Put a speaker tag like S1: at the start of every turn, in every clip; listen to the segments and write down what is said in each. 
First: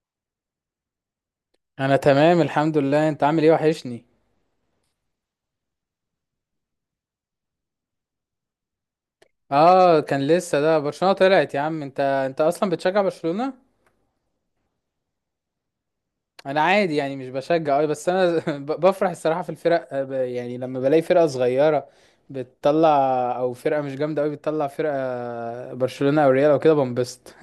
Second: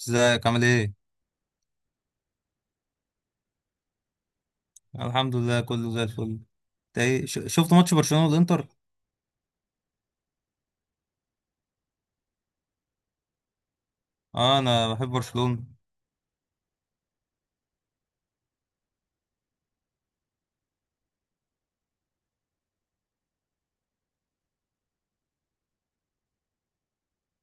S1: ازيك عامل ايه؟
S2: انا تمام، الحمد لله. انت عامل ايه؟ وحشني.
S1: الحمد لله كله زي الفل. انت ايه شفت ماتش برشلونة والانتر؟
S2: اه، كان لسه ده. برشلونة طلعت يا عم. انت اصلا بتشجع برشلونة.
S1: اه، انا بحب برشلونة.
S2: انا عادي يعني، مش بشجع قوي، بس انا بفرح الصراحة في الفرق آه، يعني لما بلاقي فرقة صغيرة بتطلع او فرقة مش جامدة قوي بتطلع فرقة برشلونة او ريال او كده بنبسط.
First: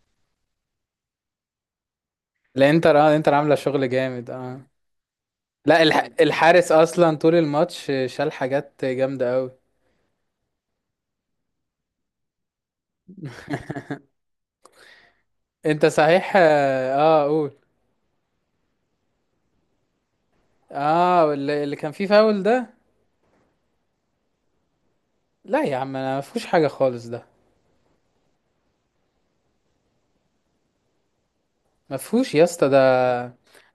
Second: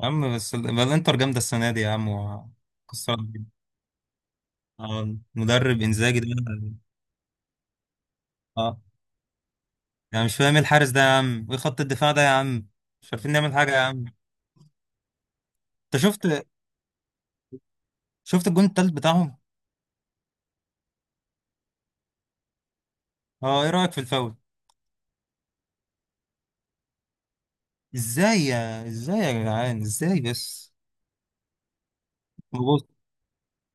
S1: يا عم بس بقى الانتر جامدة السنة دي يا عم،
S2: لا، انتر، اه،
S1: وكسرت
S2: انتر
S1: الدنيا.
S2: عاملة شغل جامد، اه.
S1: اه، مدرب
S2: لا،
S1: انزاجي ده.
S2: الحارس اصلا طول الماتش شال
S1: اه،
S2: حاجات جامدة قوي.
S1: يعني مش فاهم ايه الحارس ده يا عم، وايه خط الدفاع ده يا عم. مش عارفين نعمل حاجة يا عم.
S2: انت
S1: انت شفت
S2: صحيح، اه آه، قول.
S1: شفت الجون التالت بتاعهم؟
S2: اه، اللي كان فيه فاول ده.
S1: اه، ايه رأيك في الفاول؟
S2: لا يا عم، انا ما فيهوش حاجه خالص ده.
S1: ازاي يا جدعان ازاي بس؟
S2: ما فيهوش يا اسطى ده.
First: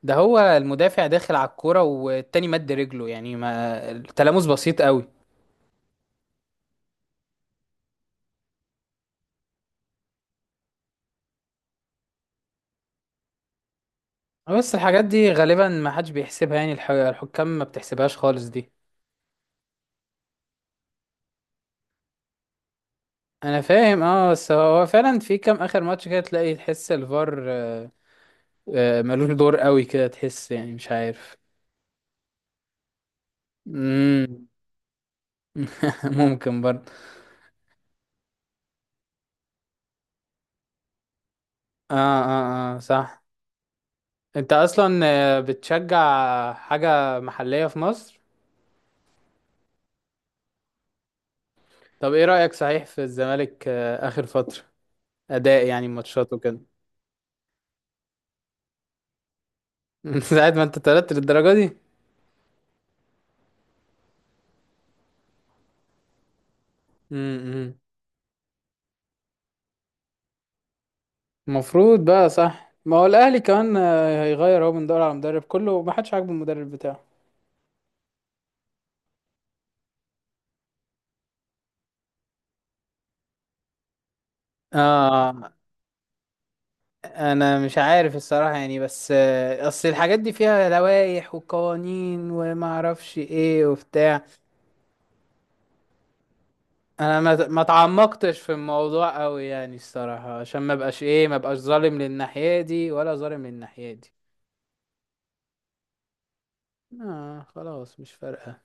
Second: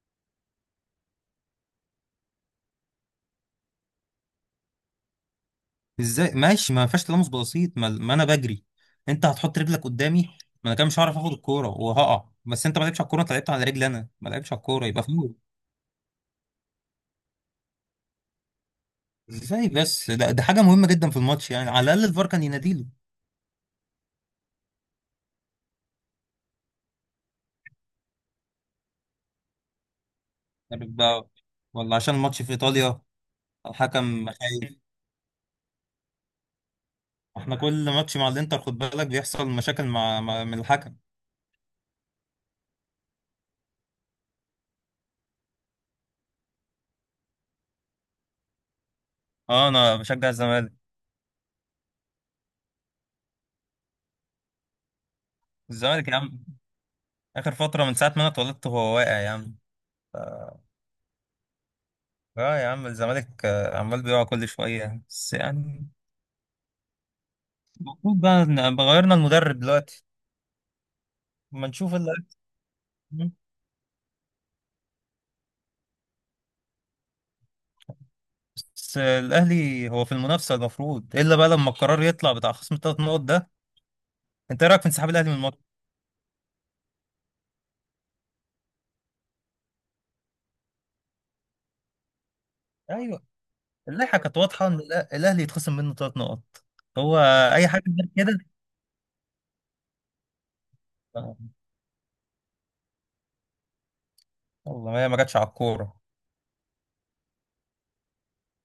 S2: ده هو المدافع داخل على الكوره والتاني مد رجله، يعني ما التلامس بسيط قوي.
S1: ازاي ماشي ما فيهاش تلامس بسيط، ما انا بجري. انت هتحط رجلك قدامي. ما انا كده مش هعرف اخد الكوره وهقع، بس انت ما لعبتش على الكوره، انت لعبت على رجلي، انا ما لعبتش على
S2: بس
S1: الكوره يبقى
S2: الحاجات دي
S1: فاول.
S2: غالبا ما حدش بيحسبها، يعني الحكام ما بتحسبهاش خالص دي.
S1: ازاي بس؟ ده حاجه مهمه جدا في الماتش، يعني على الاقل الفار كان يناديله.
S2: انا فاهم، اه، بس هو فعلا في كام اخر ماتش كده تلاقي تحس الفار آه، آه، ملوش دور قوي كده، تحس يعني
S1: عارف
S2: مش
S1: بقى،
S2: عارف.
S1: ولا عشان الماتش في ايطاليا الحكم
S2: امم.
S1: خايف؟
S2: ممكن برضه.
S1: احنا كل ماتش مع الانتر خد بالك بيحصل مشاكل مع من الحكم.
S2: اه اه اه، صح. انت اصلا آه، بتشجع حاجه محليه في مصر.
S1: اه، انا بشجع الزمالك.
S2: طب ايه رأيك صحيح في الزمالك آه، آخر فترة، أداء يعني
S1: الزمالك يا
S2: ماتشات
S1: عم،
S2: وكده.
S1: اخر فتره من ساعه ما انا اتولدت هو واقع يا عم.
S2: من ساعة ما انت اتولدت للدرجة دي؟
S1: اه يا عم الزمالك عمال بيقع كل شوية، بس يعني
S2: امم.
S1: المفروض بقى غيرنا المدرب دلوقتي. ما نشوف
S2: المفروض
S1: اللي.
S2: بقى، صح، ما هو الأهلي كمان آه، هيغير، هو من دور على مدرب، كله ما حدش عاجبه المدرب بتاعه.
S1: بس الأهلي هو في المنافسة المفروض، إلا بقى لما القرار يطلع بتاع خصم الثلاث نقط ده. أنت إيه رأيك في انسحاب الأهلي من
S2: اه،
S1: الماتش؟
S2: انا مش عارف الصراحة يعني، بس آه، اصل الحاجات دي فيها لوائح وقوانين وما اعرفش
S1: أيوه،
S2: ايه
S1: اللائحة
S2: وبتاع.
S1: كانت واضحة إن الأهلي يتخصم منه 3 نقط. هو
S2: انا ما
S1: أي حاجة غير كده.
S2: تعمقتش في الموضوع قوي يعني الصراحة عشان
S1: آه،
S2: ما بقاش ظالم للناحية دي ولا ظالم للناحية دي.
S1: والله ما هي ما جاتش على الكورة.
S2: آه خلاص مش فارقة.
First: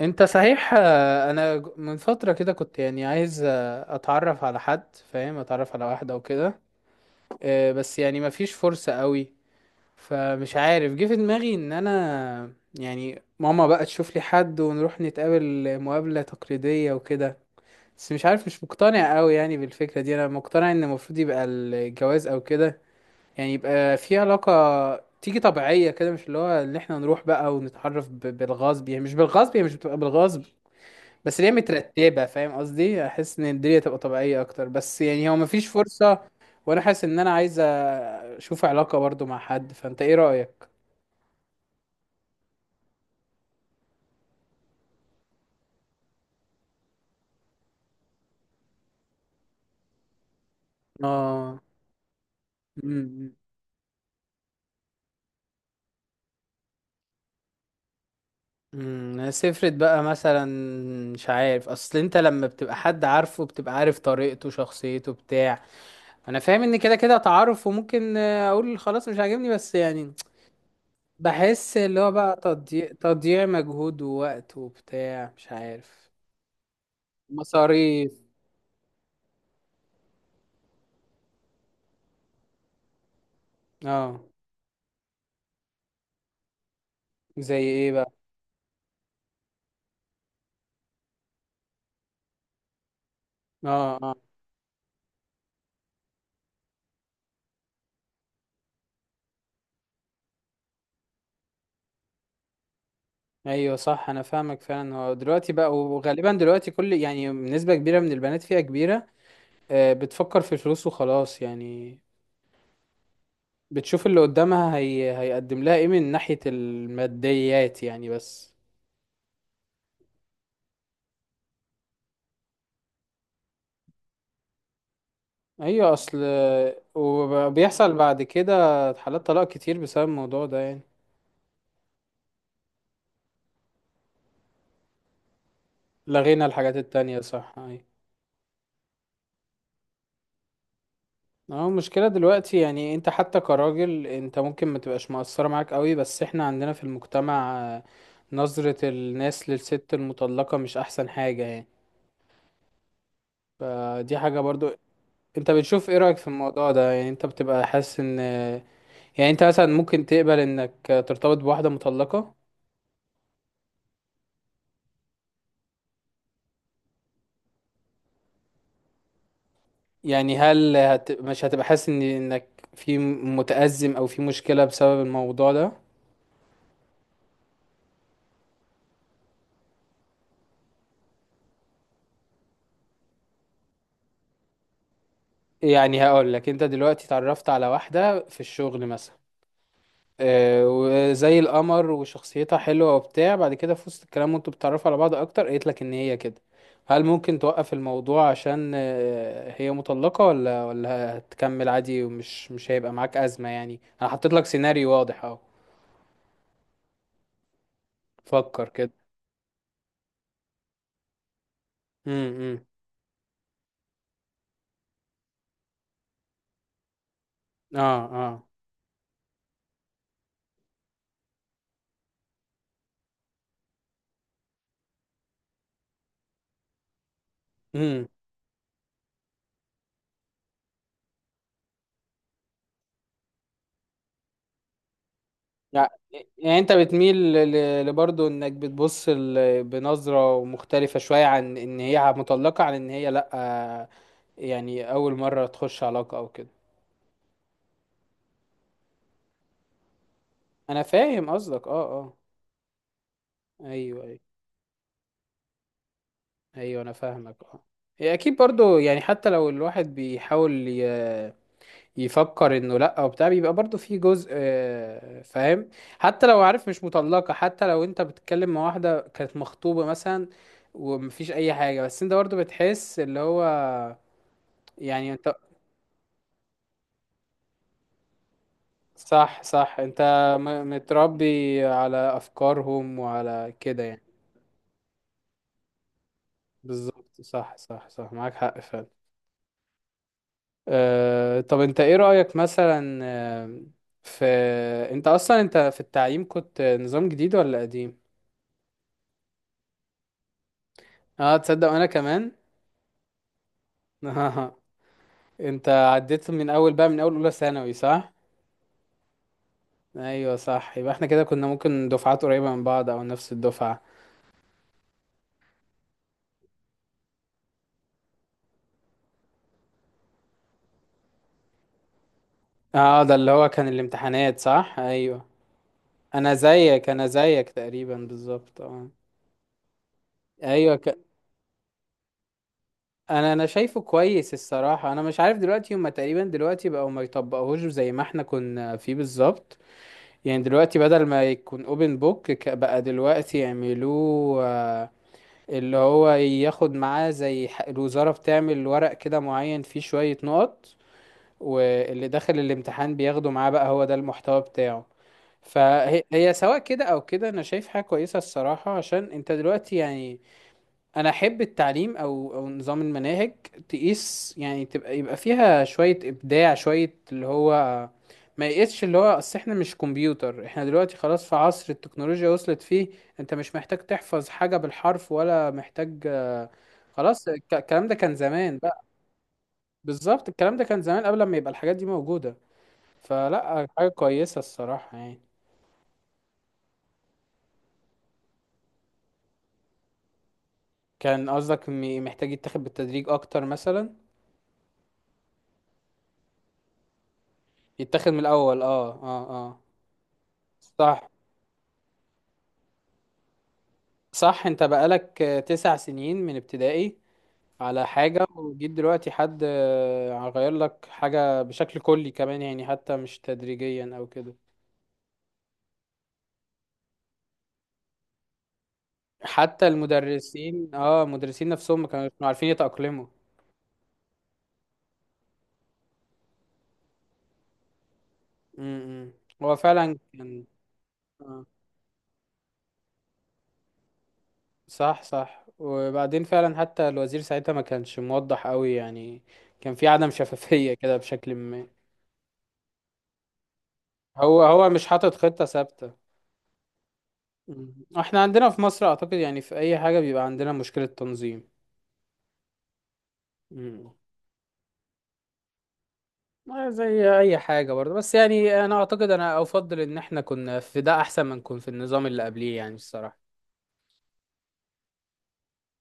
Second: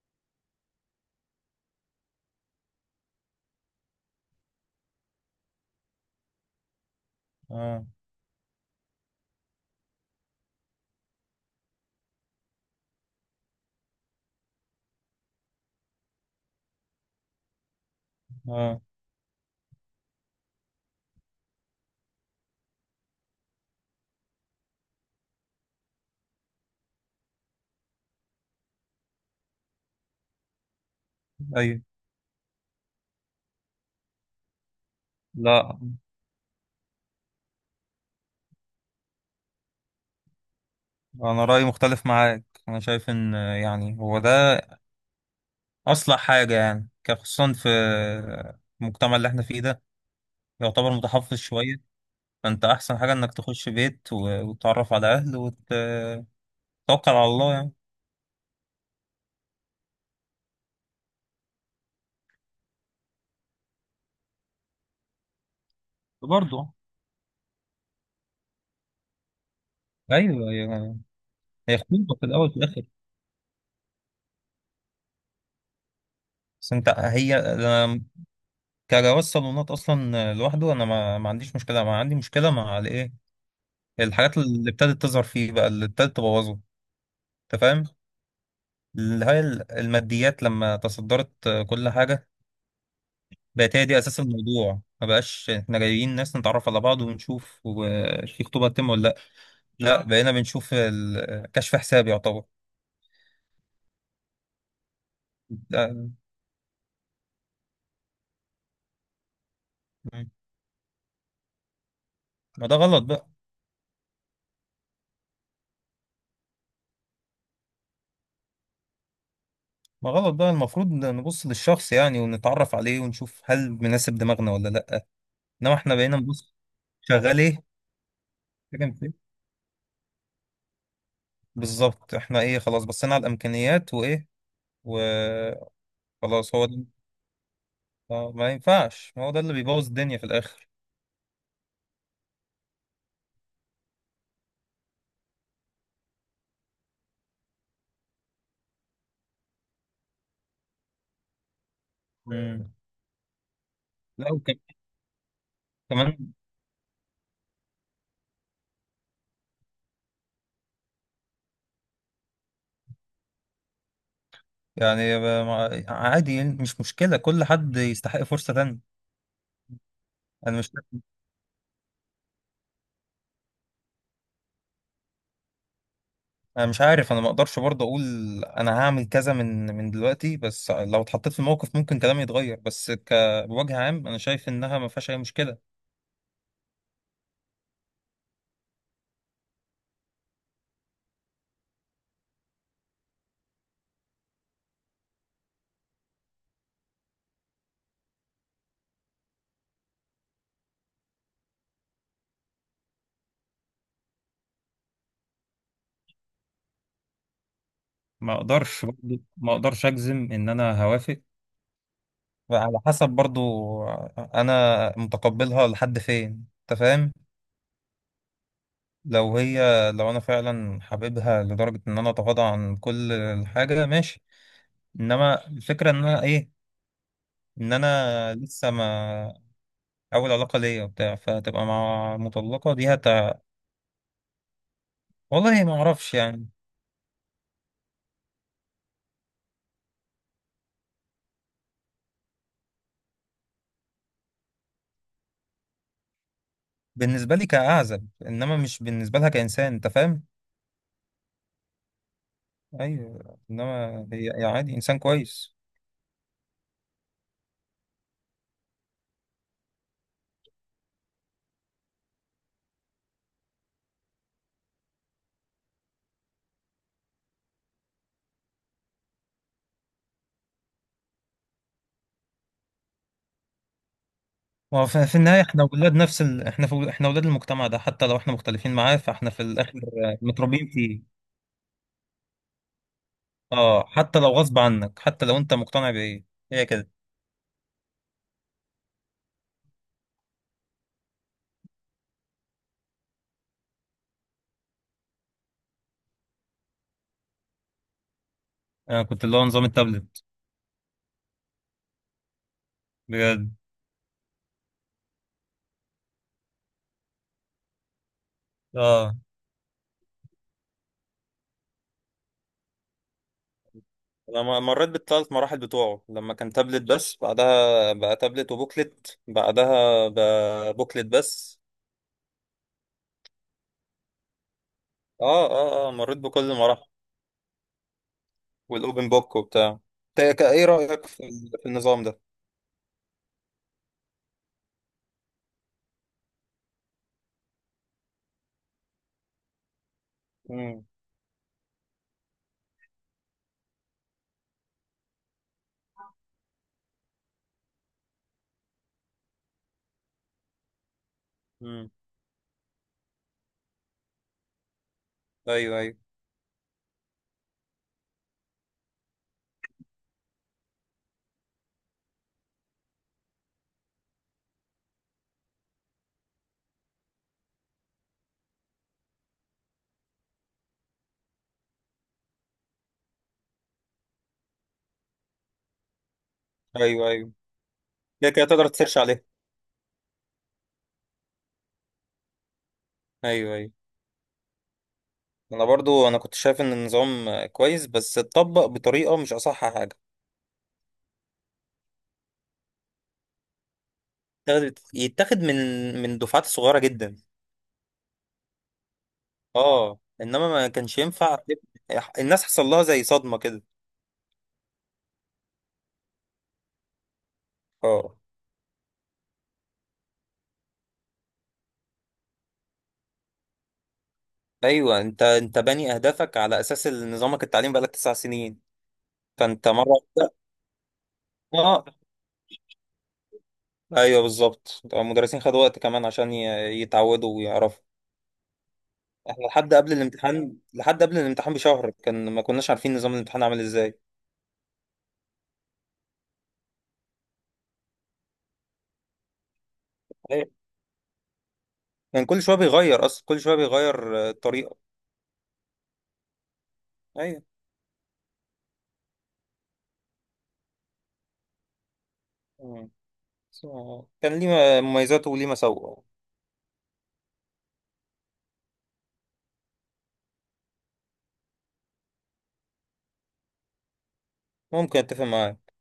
S2: انت صحيح آه، انا من فترة كده كنت يعني عايز آه، اتعرف على حد، فاهم، اتعرف على واحدة او كده آه،
S1: اه،
S2: بس يعني مفيش فرصة قوي. فمش عارف، جه في دماغي ان انا يعني ماما بقى تشوف لي حد ونروح نتقابل مقابلة تقليدية وكده، بس مش عارف، مش
S1: اه،
S2: مقتنع قوي يعني بالفكرة دي. انا مقتنع ان المفروض يبقى الجواز او كده، يعني يبقى في علاقة تيجي طبيعية كده، مش اللي هو ان احنا نروح بقى ونتعرف بالغصب، يعني مش بالغصب، هي مش بتبقى بالغصب، بس اللي هي
S1: ايوه،
S2: مترتبة، فاهم قصدي، احس ان الدنيا تبقى طبيعية اكتر. بس يعني هو مفيش
S1: لا.
S2: فرصة. وانا حاسس ان انا عايز اشوف علاقة برضو مع حد. فانت ايه رأيك؟
S1: انا رايي مختلف معاك، انا شايف ان يعني هو ده اصلح حاجه، يعني كان خصوصا في المجتمع اللي احنا فيه ده يعتبر متحفظ
S2: اه.
S1: شويه. فانت احسن حاجه انك
S2: امم
S1: تخش بيت و- وتتعرف على اهل وتتوكل على الله يعني.
S2: امم. سفرت بقى مثلا، مش عارف، اصل انت لما بتبقى حد عارفه بتبقى عارف طريقته، شخصيته، بتاع. انا فاهم
S1: برضه،
S2: ان كده كده تعارف وممكن آه، اقول خلاص مش عاجبني، بس يعني
S1: ايوه. هي
S2: بحس
S1: هي
S2: اللي هو
S1: خطوبه في
S2: بقى
S1: الاول وفي الاخر.
S2: تضييع، مجهود ووقت وبتاع، مش عارف.
S1: بس انت هي أنا
S2: مصاريف.
S1: كجواز صالونات اصلا لوحده، انا ما عنديش مشكله، ما عندي مشكله مع الايه،
S2: اه.
S1: الحاجات اللي ابتدت تظهر فيه بقى، اللي ابتدت تبوظه.
S2: زي
S1: انت فاهم؟
S2: ايه بقى؟
S1: اللي هي الماديات لما تصدرت كل حاجه، بقت هي
S2: اه
S1: دي
S2: اه.
S1: اساس الموضوع، ما بقاش احنا جايين ناس نتعرف على بعض ونشوف في خطوبه تتم ولا لا. لا، اه، بقينا بنشوف كشف حساب يعتبر.
S2: ايوه صح، انا فاهمك فعلا. هو دلوقتي بقى،
S1: ده-
S2: وغالبا دلوقتي كل، يعني، نسبة كبيرة من البنات، فئة كبيرة آه، بتفكر في الفلوس وخلاص يعني.
S1: ما ده غلط بقى.
S2: بتشوف اللي قدامها هي هيقدم لها ايه من ناحية الماديات يعني بس.
S1: ما غلط بقى، المفروض نبص للشخص يعني ونتعرف عليه ونشوف هل مناسب دماغنا ولا لا. انما
S2: ايوه،
S1: احنا بقينا
S2: اصل
S1: نبص. شغال ايه؟
S2: وبيحصل بعد كده
S1: شغال فين؟
S2: حالات طلاق كتير بسبب الموضوع ده يعني.
S1: بالظبط، احنا ايه، خلاص بصينا على الامكانيات وايه، وخلاص.
S2: لغينا
S1: هو
S2: الحاجات
S1: ده.
S2: التانية، صح.
S1: ما ينفعش، ما هو ده اللي بيبوظ الدنيا في الاخر.
S2: اه، المشكلة دلوقتي يعني انت حتى كراجل، انت ممكن ما تبقاش مقصرة معاك قوي، بس احنا عندنا في المجتمع آه، نظرة الناس للست المطلقة مش احسن حاجة يعني.
S1: مم.
S2: فدي
S1: لا.
S2: حاجة برضو. انت بتشوف ايه رأيك في
S1: وكمان
S2: الموضوع ده؟ يعني انت بتبقى حاسس ان، يعني انت مثلا ممكن تقبل انك ترتبط بواحدة مطلقة؟
S1: يعني عادي يعني، مش مشكلة، كل حد يستحق فرصة تانية.
S2: يعني
S1: أنا مش،
S2: هل مش هتبقى حاسس ان انك في، متأزم، او في مشكلة بسبب الموضوع ده؟
S1: أنا مش عارف، أنا ما أقدرش برضه أقول أنا هعمل كذا من دلوقتي، بس لو اتحطيت في الموقف ممكن كلامي يتغير، بس بوجه عام أنا شايف إنها ما فيهاش أي مشكلة.
S2: يعني هقول لك، انت دلوقتي اتعرفت على واحدة في الشغل مثلا آه، وزي القمر وشخصيتها حلوة وبتاع، بعد كده في وسط الكلام وانتوا بتتعرفوا على بعض اكتر قالت لك ان هي كده، هل ممكن توقف الموضوع عشان آه، هي مطلقة، ولا هتكمل عادي ومش مش هيبقى معاك أزمة؟ يعني انا حطيت لك سيناريو واضح اهو.
S1: ما
S2: فكر
S1: أقدرش
S2: كده.
S1: برضه، ما أقدرش أجزم إن أنا هوافق.
S2: امم امم.
S1: على حسب، برضه أنا متقبلها لحد فين، أنت فاهم.
S2: اه اه.
S1: لو هي، لو أنا فعلا حاببها لدرجة إن أنا أتغاضى عن كل حاجة، ماشي، انما الفكره ان انا ايه، ان
S2: امم
S1: انا لسه ما اول علاقه ليا وبتاع، فتبقى مع مطلقه دي والله ما
S2: يعني
S1: اعرفش يعني.
S2: انت بتميل لبرضه انك بتبص بنظرة مختلفة شوية عن ان هي مطلقة، عن ان هي لأ آه، يعني اول مرة تخش علاقة او كده.
S1: بالنسبه لي كاعزب انما مش بالنسبه لها كانسان، انت فاهم.
S2: انا فاهم قصدك، اه اه.
S1: ايوه، انما
S2: ايوه ايوه،
S1: هي عادي انسان كويس.
S2: ايوه انا فاهمك اه. هي اكيد برضو يعني، حتى لو الواحد بيحاول يفكر انه لا وبتاع، بيبقى برضو في جزء آه، فاهم، حتى لو عارف مش مطلقة، حتى لو انت بتتكلم مع واحدة كانت مخطوبة مثلا ومفيش اي حاجة، بس انت برضو بتحس اللي هو،
S1: ما هو في
S2: يعني
S1: في
S2: انت،
S1: النهايه احنا ولاد نفس احنا احنا ولاد المجتمع ده، حتى لو احنا مختلفين معاه فاحنا
S2: صح
S1: في الاخر
S2: صح، انت
S1: متربيين فيه.
S2: متربي على افكارهم وعلى كده
S1: اه،
S2: يعني.
S1: حتى لو غصب عنك، حتى لو انت مقتنع بايه، هي كده.
S2: بالظبط، صح صح صح، معاك حق فعلا. آه، طب انت ايه رأيك مثلا آه، في، انت اصلا انت في التعليم كنت نظام جديد ولا قديم؟
S1: انا كنت اللي هو نظام التابلت.
S2: اه تصدق، انا كمان.
S1: بجد.
S2: انت عديت من اول بقى، من اول اولى ثانوي، صح؟
S1: اه،
S2: ايوه صح، يبقى احنا كده كنا ممكن دفعات قريبة من بعض او نفس الدفعة.
S1: انا مريت بالثلاث مراحل بتوعه، لما كان تابلت بس، بعدها بقى تابلت وبوكلت، بعدها بقى بوكلت بس.
S2: اه ده اللي هو كان الامتحانات، صح، ايوه.
S1: اه، اه، اه، مريت
S2: انا
S1: بكل المراحل
S2: زيك، انا زيك تقريبا بالظبط، اه.
S1: والاوبن بوك وبتاع. ايه
S2: ايوه،
S1: رأيك في في النظام ده؟
S2: انا شايفه كويس الصراحه. انا مش عارف دلوقتي، هما تقريبا دلوقتي بقوا ما يطبقوهوش زي ما احنا كنا فيه بالظبط، يعني دلوقتي
S1: امم،
S2: بدل ما يكون اوبن بوك، بقى دلوقتي يعملوه آه، اللي هو ياخد معاه زي الوزاره بتعمل ورق كده معين فيه شويه نقط،
S1: امم.
S2: واللي داخل الامتحان بياخده معاه، بقى هو ده المحتوى بتاعه.
S1: ايوه، ايوه.
S2: فهي هي سواء كده او كده انا شايف حاجه كويسه الصراحه، عشان انت دلوقتي يعني، انا احب التعليم او نظام المناهج تقيس، يعني تبقى يبقى فيها شويه ابداع، شويه اللي هو ما يقيسش، اللي هو اصل احنا مش كمبيوتر، احنا دلوقتي خلاص في عصر التكنولوجيا وصلت فيه، انت مش محتاج تحفظ حاجه بالحرف ولا محتاج.
S1: ايوه،
S2: خلاص
S1: ايوه،
S2: الكلام ده كان
S1: كده كده
S2: زمان
S1: تقدر
S2: بقى.
S1: تسيرش عليه.
S2: بالظبط، الكلام ده كان زمان قبل ما يبقى الحاجات دي موجوده،
S1: ايوه،
S2: فلا
S1: ايوه،
S2: حاجه كويسه الصراحه يعني.
S1: انا برضو انا كنت شايف ان النظام كويس، بس اتطبق بطريقة مش اصح حاجة.
S2: كان قصدك محتاج يتاخد بالتدريج اكتر مثلا؟
S1: يتاخد من دفعات صغيرة جدا.
S2: يتاخد من الاول، اه اه اه.
S1: اه، انما ما كانش
S2: صح
S1: ينفع، الناس حصل لها زي صدمة كده.
S2: صح، انت بقالك 9 سنين من ابتدائي على
S1: اه،
S2: حاجة، وجيت دلوقتي حد آه، غير لك حاجة بشكل كلي كمان يعني، حتى مش تدريجيا او كده.
S1: ايوه، انت باني اهدافك على اساس نظامك التعليم بقالك 9 سنين. فانت
S2: حتى
S1: مره واحدة-
S2: المدرسين، اه، المدرسين نفسهم
S1: اه.
S2: ما كانوا عارفين يتأقلموا.
S1: ايوه بالظبط، المدرسين خدوا وقت كمان عشان يتعودوا ويعرفوا.
S2: امم.
S1: احنا
S2: هو
S1: لحد قبل
S2: فعلا كان
S1: الامتحان، لحد قبل
S2: آه،
S1: الامتحان بشهر، كان ما كناش عارفين نظام الامتحان عامل ازاي.
S2: صح صح. وبعدين فعلا حتى الوزير ساعتها ما كانش موضح قوي يعني، كان في عدم
S1: ايوه،
S2: شفافية كده بشكل ما.
S1: كان كل شويه بيغير، اصلا كل شويه بيغير
S2: هو
S1: الطريقه.
S2: مش حاطط خطة ثابتة.
S1: ايوه.
S2: مم. احنا عندنا في مصر اعتقد يعني في اي حاجة بيبقى عندنا مشكلة تنظيم.
S1: مم. بس
S2: مم.
S1: هو كان ليه مميزاته وليه مساوئه.
S2: ما زي اي حاجة برضه، بس يعني انا اعتقد، انا افضل ان احنا كنا في ده احسن ما نكون في النظام اللي قبليه يعني الصراحة.
S1: ممكن اتفق معاك.